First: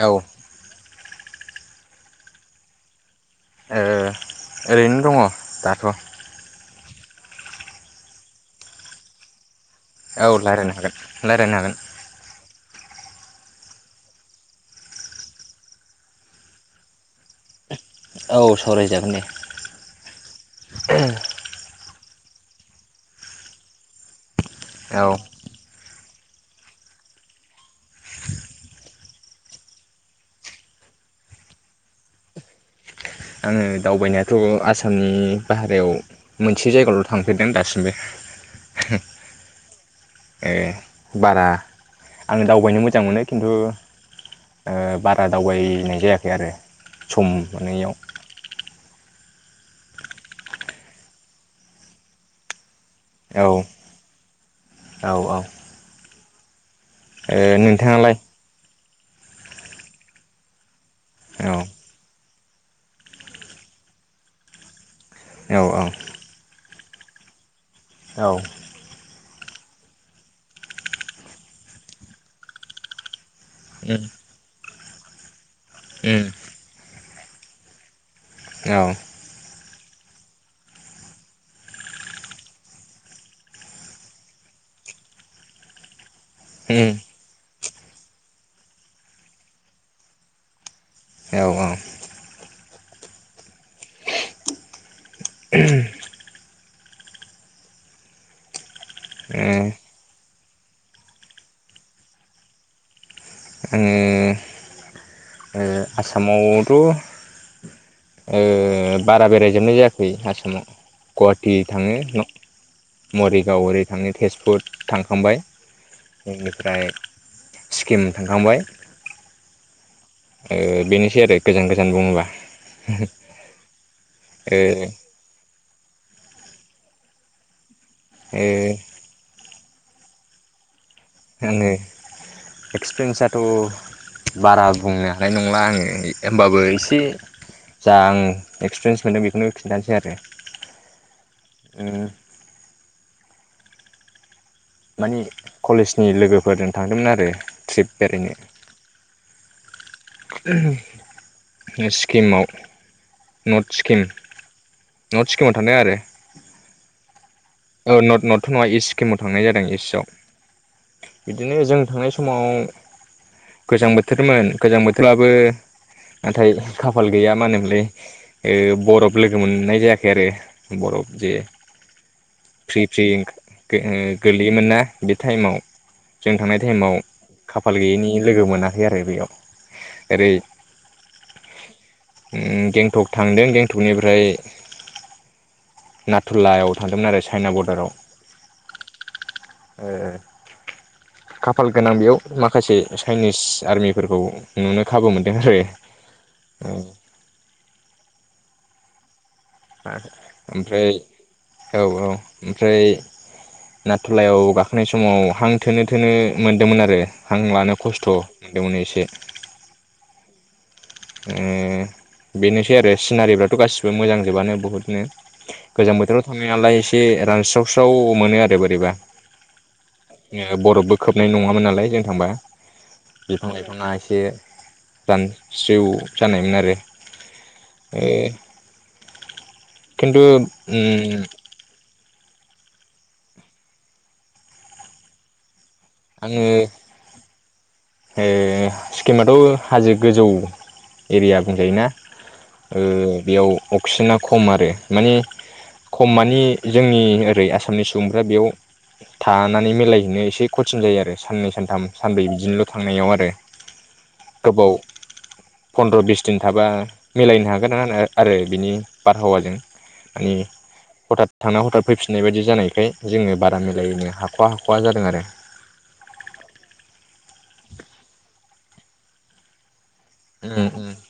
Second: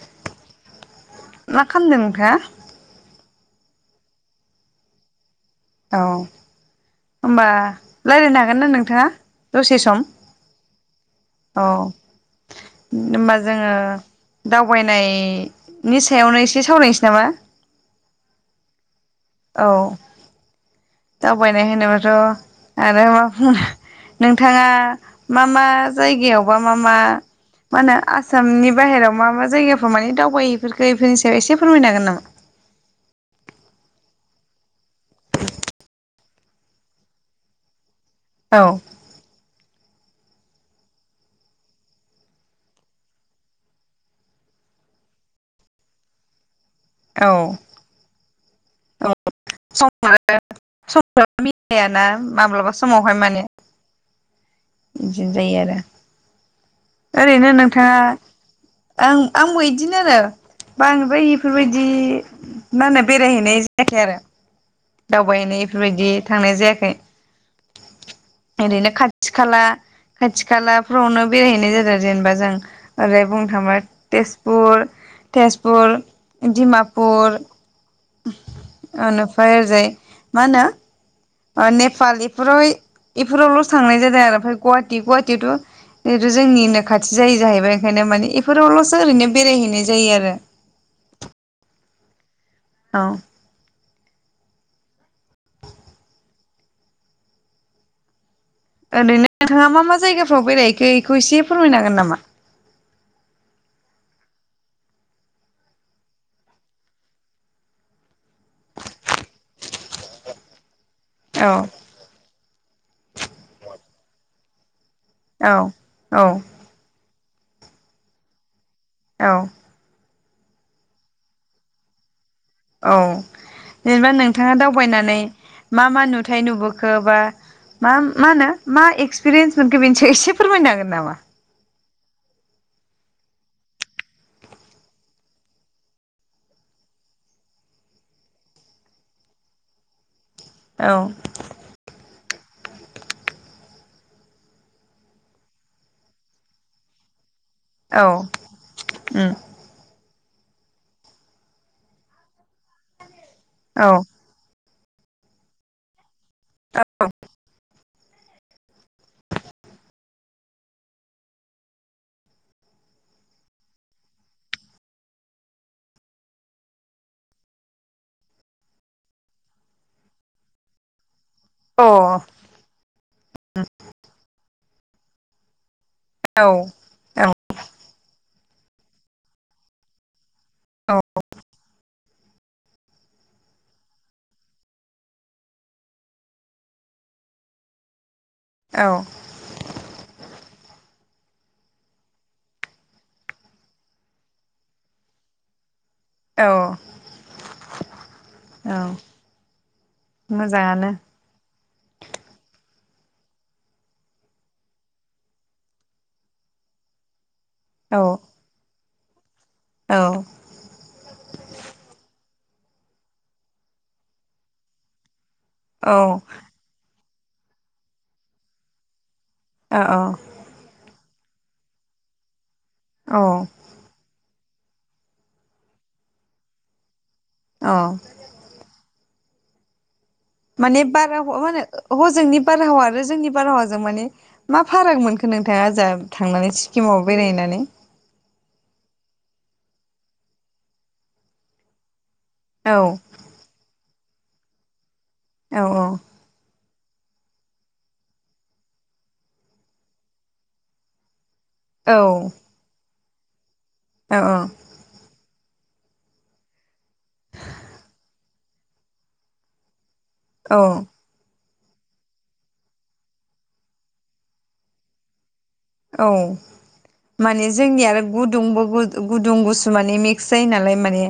औ मा खालामदों नोंथाङा? ओ ओरैनो दङ। औ दाथ'- होमबा रायज्लायनो हागोन ना नोंथाङा? दसे सम औ रायज्लायनो हागोन रायज्लायनो हागोन। होनबा जोङो दावबायनायनि सायावनो एसे सावरायनोसै नामा? । औ सावरायजागोन दे। औ दावबायनाय होनोबा थ' आरो मा बुंनों‌ नों थाङा औ मा मा जायगायावबा मा मा मा होनो आसामनि बाहेरायाव मा मा जायगाफोराव मानि दावबाय हैफेरखो बेफोरनि सायाव एसे फोरमायनो हागोन नामा? आङो दावबायनायाथ' आसा आसामनि बाहेरायाव मोनसे जायगायावल' थांफेरदों दासिमबो। औ ओ बारा आङो दावबायनो मोजां मोनो खिन्थु ओ बारा दावबायनाय जायाखै आरो। सम औ मोनियाव। औ [unintelligible] मिलायाना माब्लाबा समावहाय औ माने। औ बिदिनो औ ओ जायो आरो। ओरैनो नोंथाङा नोंथाङालाय आं आंबो इदिनो आरो बांद्राय औ इफोरबायदि माने बेरायहैनाय जायाखै आरो। औ दावबायनाय औ इफोरबायदि थांनाय जाया खै। औ एरैनो खा थि खाला खाथि खालाफ्रावनो बेरायहैनाय जादों जेनेबा जों ओरै बुंनो थाङोबा उम तेजपुर तेजपुर उम डिमापुर औ ओनोफ्राय ओरैजाय मा होनो ओ नेपाल इफोरावहाय इफोरावल'सो थांनाय जादों आरो ओमफ्राय गुवाहाटि गुवाहाटियावथ' जोंनिनो उम खाथि जायो जाहैबाय ओंखायनो माने बेफोरावल'सो ओरैनो बेरायहैनाय जायो आरो। औ ओ आङो औ। ओरैनो नोंथाङा मा मा जायगाफ्राव बेरायहैखो इखौ एसे फोरमायनो हागोन नामा? ओ आसामावथ' ओ बारा बेरायजोबनाय जायाखै आसामाव। औ गुवाहाटि थाङो न मरिगाव ओरै थांनो तेजपुर थांखांबाय। औ औ बेनिफ्राय सिक्किम थांखांबाय। औ। ओ बेनोसै आरो गोजान गोजान बुङोबा। औ। जेनेबा नोंथाङा ओ दावबायनानै मा मा नुथाय नुबोखो बा मा मा ओ होनो मा एक्स पिरेन्स मोनखो बेनि सायाव एसे फोरमायनो हागोन नामा? आङो एक्सपिरियेन्सथ' बारा बुंनो हानाय नंला आङो होमबाबो एसे जा आं एक्सपिरियेन्स मोनदों बेखौनो खिन्थानोसै आरो। औ। उम मानि कलेजनि लोगोफोरजों थांदोंमोन आरो ट्रिप औ उम। उम सिक्किमाव नर्थ औ सिक्किम। नड सिक्किमाव थांदों आरो। औ। ओ नड नड नङा इस्ट सिक्किमाव थांनाय जादों इस्टआव बिदिनो जों थांनाय समाव गोजां बोथोरमोन गोजां बोथोराबो नाथाय खाफाल गैया ओ मा होनोमोनलाय बरफ लोगोमोन्नाय जायाखै आरो लोगो मोननाय ज बरफ जे अ। फ्रि फ्रि [unintelligible] गो लैयोमोन ना बे टाइमाव। जों अ औ थांनाय टाइमाव खाफाल गैयैनि लोगो मोनाखै आरो बेयाव ओरै औ। गेंटक थांदों गेंटकनिफ्राय नाथुल्लायाव थांदोंमोन आरो चाइना बरदाराव। औ ओ खाफाल गोनां बेयाव माखासे चाइनिस आर्मिफोरखौ नुनो खाबु मोनदों आरो ओ औ औ। ओमफ्राय मोजाङानो औ औ ओमफ्राय नाथुलायाव गाखोनाय समाव हां थोनो थोनो मोनदोंमोन आरो हां लानो औ खस्थ' मोनदोंमोन एसे। औ। ओ बेनोसै आरो सिनारिफ्राथ' गासिबो मोजांजोबानो बुहुतनो। गोजां औ बोथोराव थांनायनालाय से रानस्रावस्राव मोनो आरो बोरैबा। औ बरफबो खोबनाय नङामोन नालाय जों थांबा। बिफां औ लाइफाङा एसे दान स्रिव जानायमोन आरो। अ। ओ खिन्थु उम बारहावा मा होनो हजोंनि बारहावा आरो जोंनि बारहावाजों मानि मा फाराग मोनखो नोंथाङा ओ जों आङो थांनानै सिक्किमाव बेरायनानै? [inaudible] ओ सिक्किमाथ' हाजो गोजौ एरिया बुंजायोना। औ ओ बेयाव अक्सिजेना खम आरो। मानि औ खम मानि जोंनि ओरै आसामनि सुबुंफ्रा बेयाव थानानै मिलायहैनो एसे खथिन जायो आरो। सान्नै सान्थाम औ सानबै बिदिनोल' थांनायाव आरो औ औ गोबाव फन्द्र' बिस दिन थाबा मिलायनो हागोन ना आरो बिनि बारहावाजों मानि औ हथाद थांना हथाब फैफिननाय बायदि जानायखाय जोङो बारा मिलायनो हाख'आ हाख'आ जादों आरो औ माने जोंनि आरो गुदुंबो गुदुं गुसु मा ने मिक्स जायो उम नालाय उम माने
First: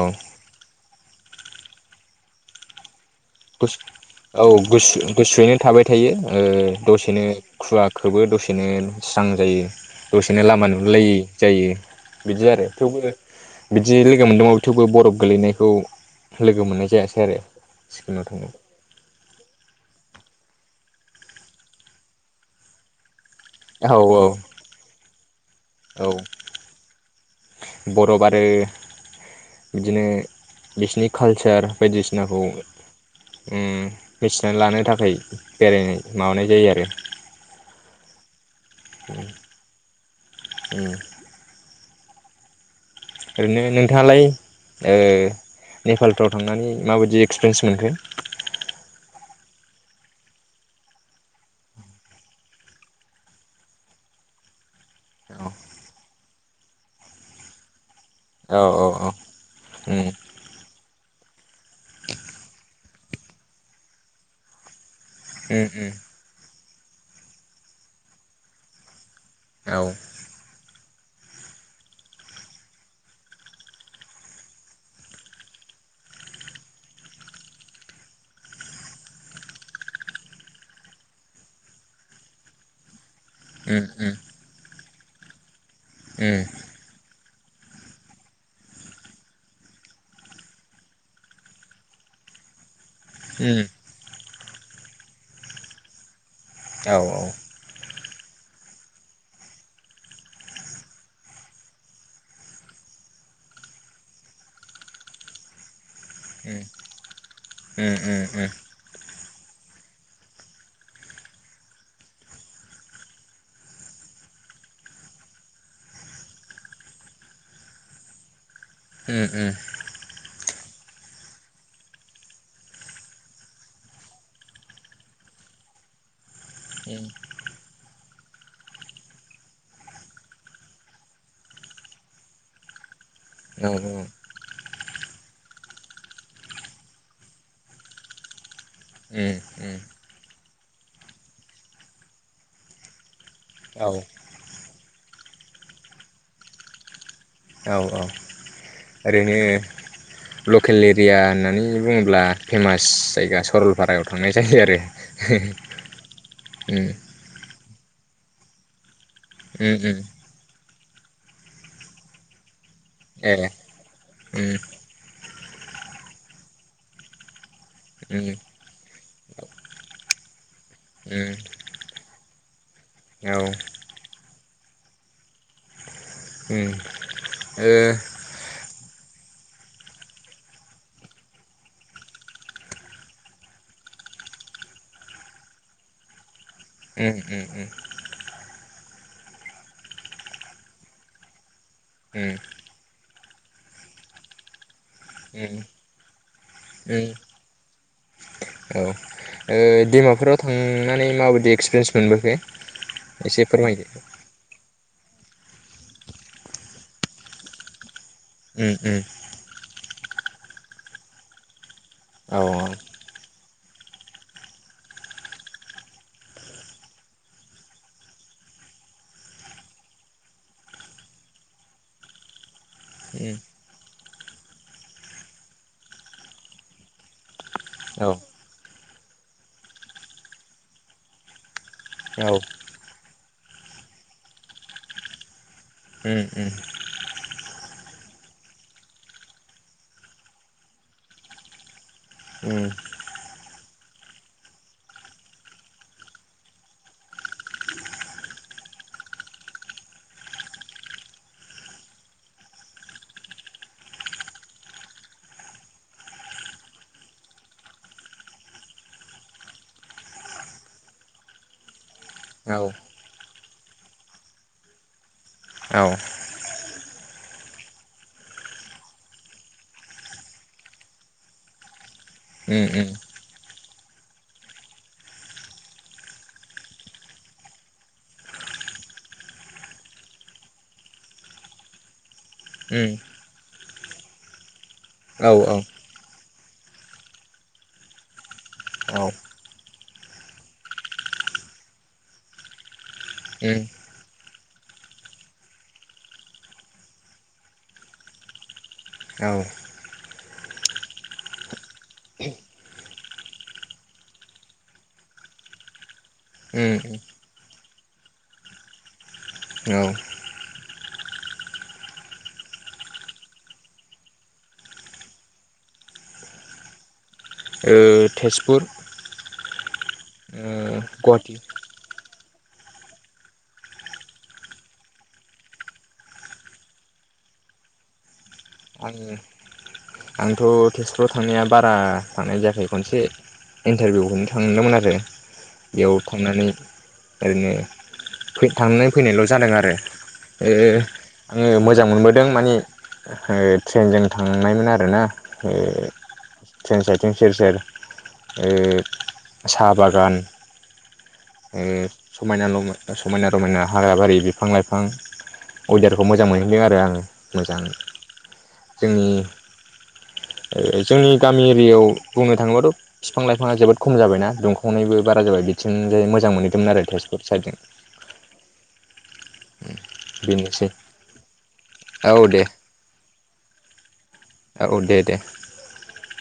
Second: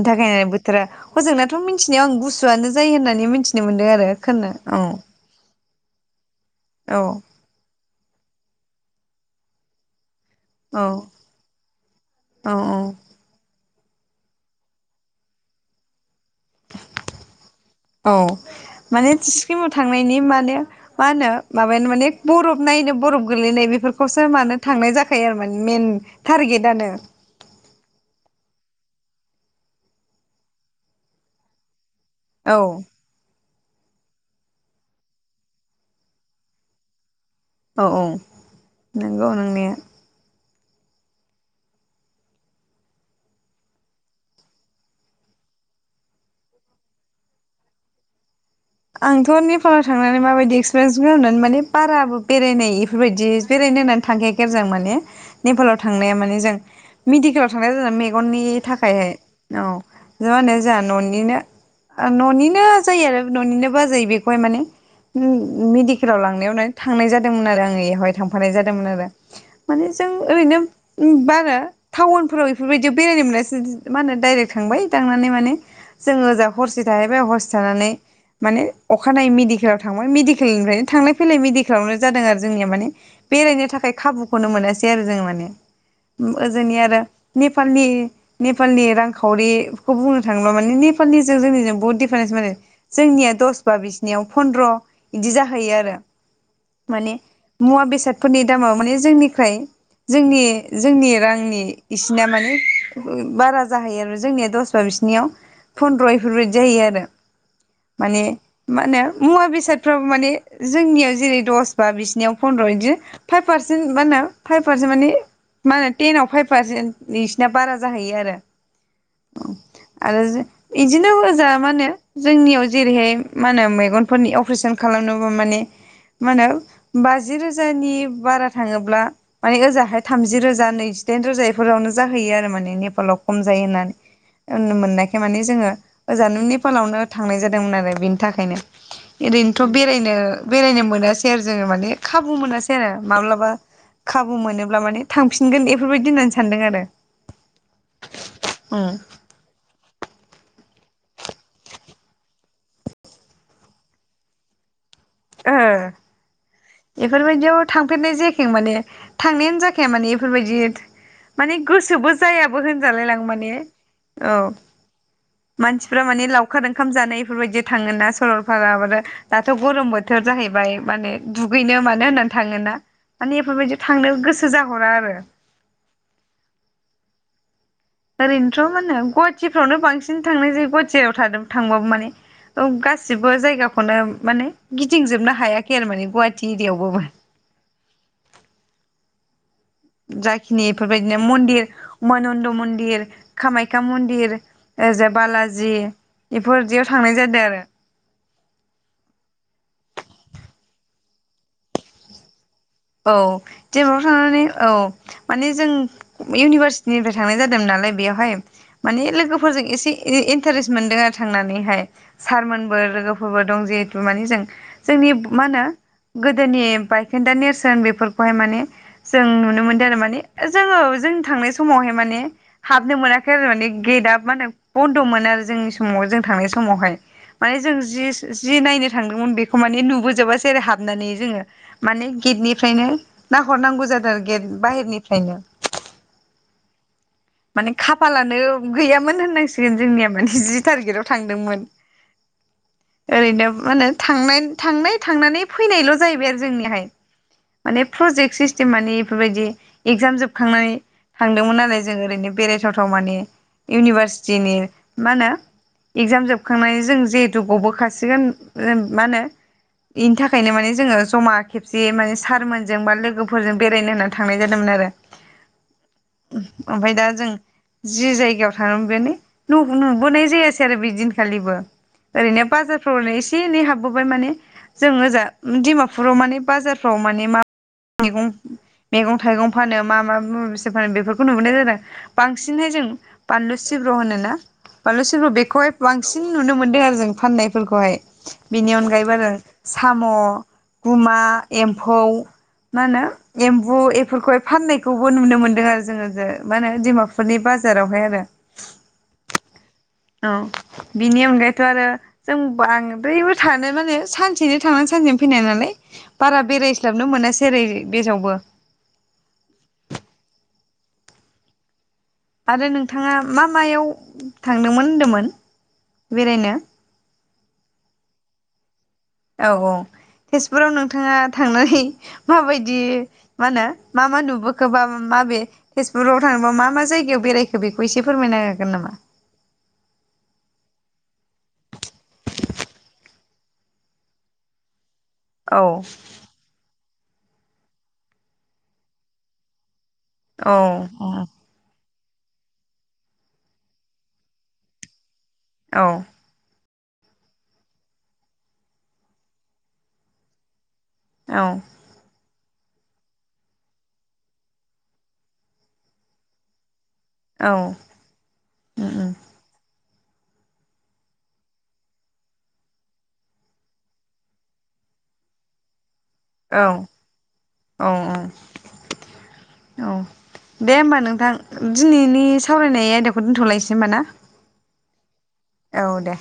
औ थाखाय बोथोरा हजोंनाथ' मिथिनायाव आं गुसुआनो जायो होनना नै मिथिनो गुसु मोनदों आरो खोननो औ गुसु गुसुयैनो थाबाय थायो ओ औ दसेनो खुवा खौबो दसेनो स्रां जायो। दसेनो लामा औ नुलायै जायो बिदि औ आरो औ थेवबो बिदि लोगो मोनदोंबाबो थेवबो बरफ गोलैनायखौ लोगो मोननाय जायासै आरो औ सिक्किमाव माने किमाव थांनायनि माने मा होनो माबायानो माने बरफ नायनो बरफ गोलैनाय थांनायाव औ बेफोरखौसो मानो थांनाय जा [inaudible] माने मेन औ टारगेट आनो बरफ आरो बिदिनो बिसिनि कालचार बायदिसिनाखौ औ ओम मिथिनानै लानो थाखाय बेरायनाय माबानाय जायो आरो औ औ नंगौ नंनाया उ ओरैनो नोंथाङालाय ओ नेपालफ्राव थांनानै माबायदि एक्सपिरियेन्स मोनखो? आंथ' नेपालाव थांनानै माबायदि एक्सपिरियेन्स गोन होननानै माने बाराबो बेरायनाय बेफोरबायदि बेरायनो होननानै थांखाया आरो जों माने औ नेपालाव थांनाया माने जों मिनिखाव थां जा मे गननि औ औ थाखायाय औ उम मा होन ज न'नि निनो न'निनो जायो आरो न'निनो बाजै बेखौ माने उम ओम मेडिकेलाव लांनायावनो थांनाय जादोंमोन आरो आङो बेवहाय थांफानाय जादोंमोन आरो औ माने जों ओरैनो बारा टाउनफोराव बेफोरबायदियाव बेरायनो मोनासै मा होनो डायरेक्ट थांबाय थांनानै माने जोङो होजा हरसे थाहैबाय हरसे थानानै माने अखानायै मेडिकेलाव थांबाय मेडिकेलनिफ्रायनो थांलाय फैलाय मेडिकेलावनो जादों आरो जोंनिया माने बेरायनो उम थाखाय उम खाबुखौनो मोनासै सेै आरो जोङो माने उम ओम उम ओजोंनि आरो नेपालनि नेपालनि रांखावरिखौ बुंनो थाङोब्ला माने नेपालिजों जोंनिजों बहुत दिडिफारेन्स माने जोंनिया दसबा बिसिनियाव फन्द्र बिदि जाहैयो आरो औ माने औ उम मुवा बेसाद फोरनि दामाव माने जोंनिफ्राय जोंनि जोंनि रांनि इसिना माने बारा जाहैयो आरो जोंनिया दसबा बिसिनियाव फन्द्र' एफोरबादि उम जायो आरो उम माने उम उम। मा होनो मुवा बेसादफ्राबो माने जोंनियाव जेरै दस बा बिसिनियाव फन्द्र' बिदि फाइभ पारसेन्ट मा होनो फाइभ पारसेन्ट माने मा होनो टेनाव फाइभ पारसेन्ट बिसिना बारा जाहैयो आरो। उम आरो जे बिदिनो होजा माने जोंनियाव जेरैहाय मा होनो मेगनफोरनि अपारेशन खालामनोबा माने मा होनो बाजि रोजानि बारा थाङोब्ला माने ओजाहाय थामजि रोजा नैजिदाइन रोजा बेफोरावनो जाहैयो आरो माने नेपालाव खम जायो होननानै होननो मोननाय माने जोङो ओजानो नेपालावनो थांनाय जादोंमोन आरो बेनि थाखायनो। ओरैनोथ' उम बेरायनो बेरायनो मोनासै आरो जोङो माने खाबु मोनासै आरो माब्लाबा औ खाबु मोनोब्ला माने थांफिनगोन बेफोरबायदि होननानै सानदों आरो। औ औ उम ओरैनो लकेल एरिया होननानै बुङोब्ला फेमास जायगा सरलपारायाव थांनाय जायो आरो। ओ उम । एफोरबायदिआव थांफेरनाय जायाखै माने। थांनायानो उम जाखाया उम माने एफोरबायदि माने गोसोबो जाया बो होनजालाय लां ए माने औ। उम मानसिफ्रा माने लावखार ओंखाम जानाय एफोरबायदि थाङोना उम सरलपारा आरो दाथ' गरम बो थ जाहै बाय माने उम दुगैनो मानो होननानै थाङोना। औ मानि एफोरबायदिआव थांनो गो सो जाहरा आरो। उम ओ ओरैनोथ' मा होनो गुवा हाटिफ्रावनो बांसिन थांनाय जायो गुवाहाटियाव थादों थांबाबो माने गासिबो जायगाखौनो माने गिदिंजोबनो हायाखै आरो माने गु उम उम जाखिनि एफोरबायदिनो मन्दिर उम उमानन्द मन्दिर कामाख्या मन्दिर ओरैजाय उम बालाजि इफोरदियाव उम थांनाय जादों आरो। औ ओ दैमाफोराव थांनानै माबायदि एक्सपिरियेन्स मोनबोखो। औ एसे फोरमायदो दैमायाव थांनानै औ माने जों इउनिभारसिटिनिफ्राय थांनाय जादोंमोन नालाय बेयाव हाय उम उम माने लोगोफोरजों एसे इ इन्टारेस्ट मोनदों आरो थांनानैहाय। ओ सारमोनबो लोगोफोरबो दं जिहेथु माने जों जोंनि मा होनो गोदोनि बायखोन्दा नेरसोन बेफोरखौहाय माने जों नुनो मोनदों आरो माने जोङो जों थांनाय समावहाय माने हाबनो मोनाखै आरो मानि गेटआ मा होने बन्द'मोन आरो जोंनि समाव जों थांनाय समावहाय माने जों जि जि नायनो थांदोंमोन बेखौ माने नुबोजोबासैे आरो हाबनानै जोङो माने गेटनि फ्रायनो नायहरनांगौ जादों गेट बाहेरनिफ्रायनो माने खाफालानो गैयामोन होननांसिगोन जोंनिया माने जि टारगेटाव थांदोंमोन ओरैनो मा होनो थांनाय थांनानै फैनायल' जाहैबाय आरो जोंनिहाय माने प्रजेक्ट सिस्टेम मानिे बेफोरबायदि एगजाम जोबखांनानै थांदोंमोन नालाय जों ओरैनो बेरायथावथाव माने इउनिभारसिटिनि मा होनो इगजाम जोबखांनानै जों जिहेथु गबोखाासिगोन मा होनो बेनि थाखायनो माने जोङो जमा खेबसे माने सारमोनजों बा लोगोफोरजों बेरायनो होननानै थांनाय जादोंमोन आरो ओमफ्राय दा जों जि जायगायाव थाङ बेनो नुबोनाय जायासै आरो बे दिनखालिबो ओरैनो बाजारफ्राव ओरैनो एसे एनै हाबबोबाय माने जों ओजाा डिमापुराव माने बाजारफ्राव माने मा मैगं मैगं थाइगं फानो मा मा मसे फानो बे नु मोननाय जादों बांसिनहाय जों बानलु सिब्र' होन ना बानलु सिब्रु बेखौहाय बांसिन बांसिन नुनो मोनदों आरो जों फाननायफोरखौहाय बेनि अनगायैबो आरो साम' गुमा एम्फौ मा होनो एम्बु बेफोरखौहाय फाननायखौबो नुनो मोनदों आरो जोङो मा होनो डिमापुरनि बाजारावहाय आरो औ बिनि अनगायैथ' आरो जों बांद ब्रैबो थानो माने सानसेनो थांनानै सानसेनो फैनाय नालाय बारा बेरायस्लाबनो मोनासै ओरै जेरावबो आरो नोंथाङा मा मायाव थांदोंमोन होनदोंमोन बेरायनो तेजपुर औ औ तेस बेफोराव ओ नोंथाङा गुवाहाटि थांनानै माबायदि मा होनो मा मा नुबोखो बा माबे तेजपुराव थांयोबा मा मा जायगायाव बेरायखो बेखौ एसे फोरमायना आं आंथ' तेजपुराव थांनाया बारा थांनाय जायाखै खनसे इन्टारभिउखौनो थांदोंमोन आरो- औ बेउ थांनानै ओरैनो थांनाय फैनायल' जादों आरो- ओ औ आङो मोजां मोनबोदों माने ओ ट्रेनजों थांनायमोन आर ना औ ए ट्रेन साइथिं सेर सेर ओ साहा बागान- औ ओ समायना समायना रमायना ह्रागा बारि बिफां लाइफां वेदारखौ मोजां मोनहैदों आरो आङो मोजां जोंनि जोंनि गामि एरियायाव बुंनो थाङोबाथ' बिफां लाइफाङा जोबोद खम जाबायना दुंखावनायबो बारा जाबाय बिथिं जै मोजां मोनहैदोंमोन औ आरो तेजपुर साइदजों औ औ औ दे होमबा नोंथां औ दिनैनि दे सावरायनाय आयदाखौ दोनथ'लायसै [unintelligible] औ दे दे औ दे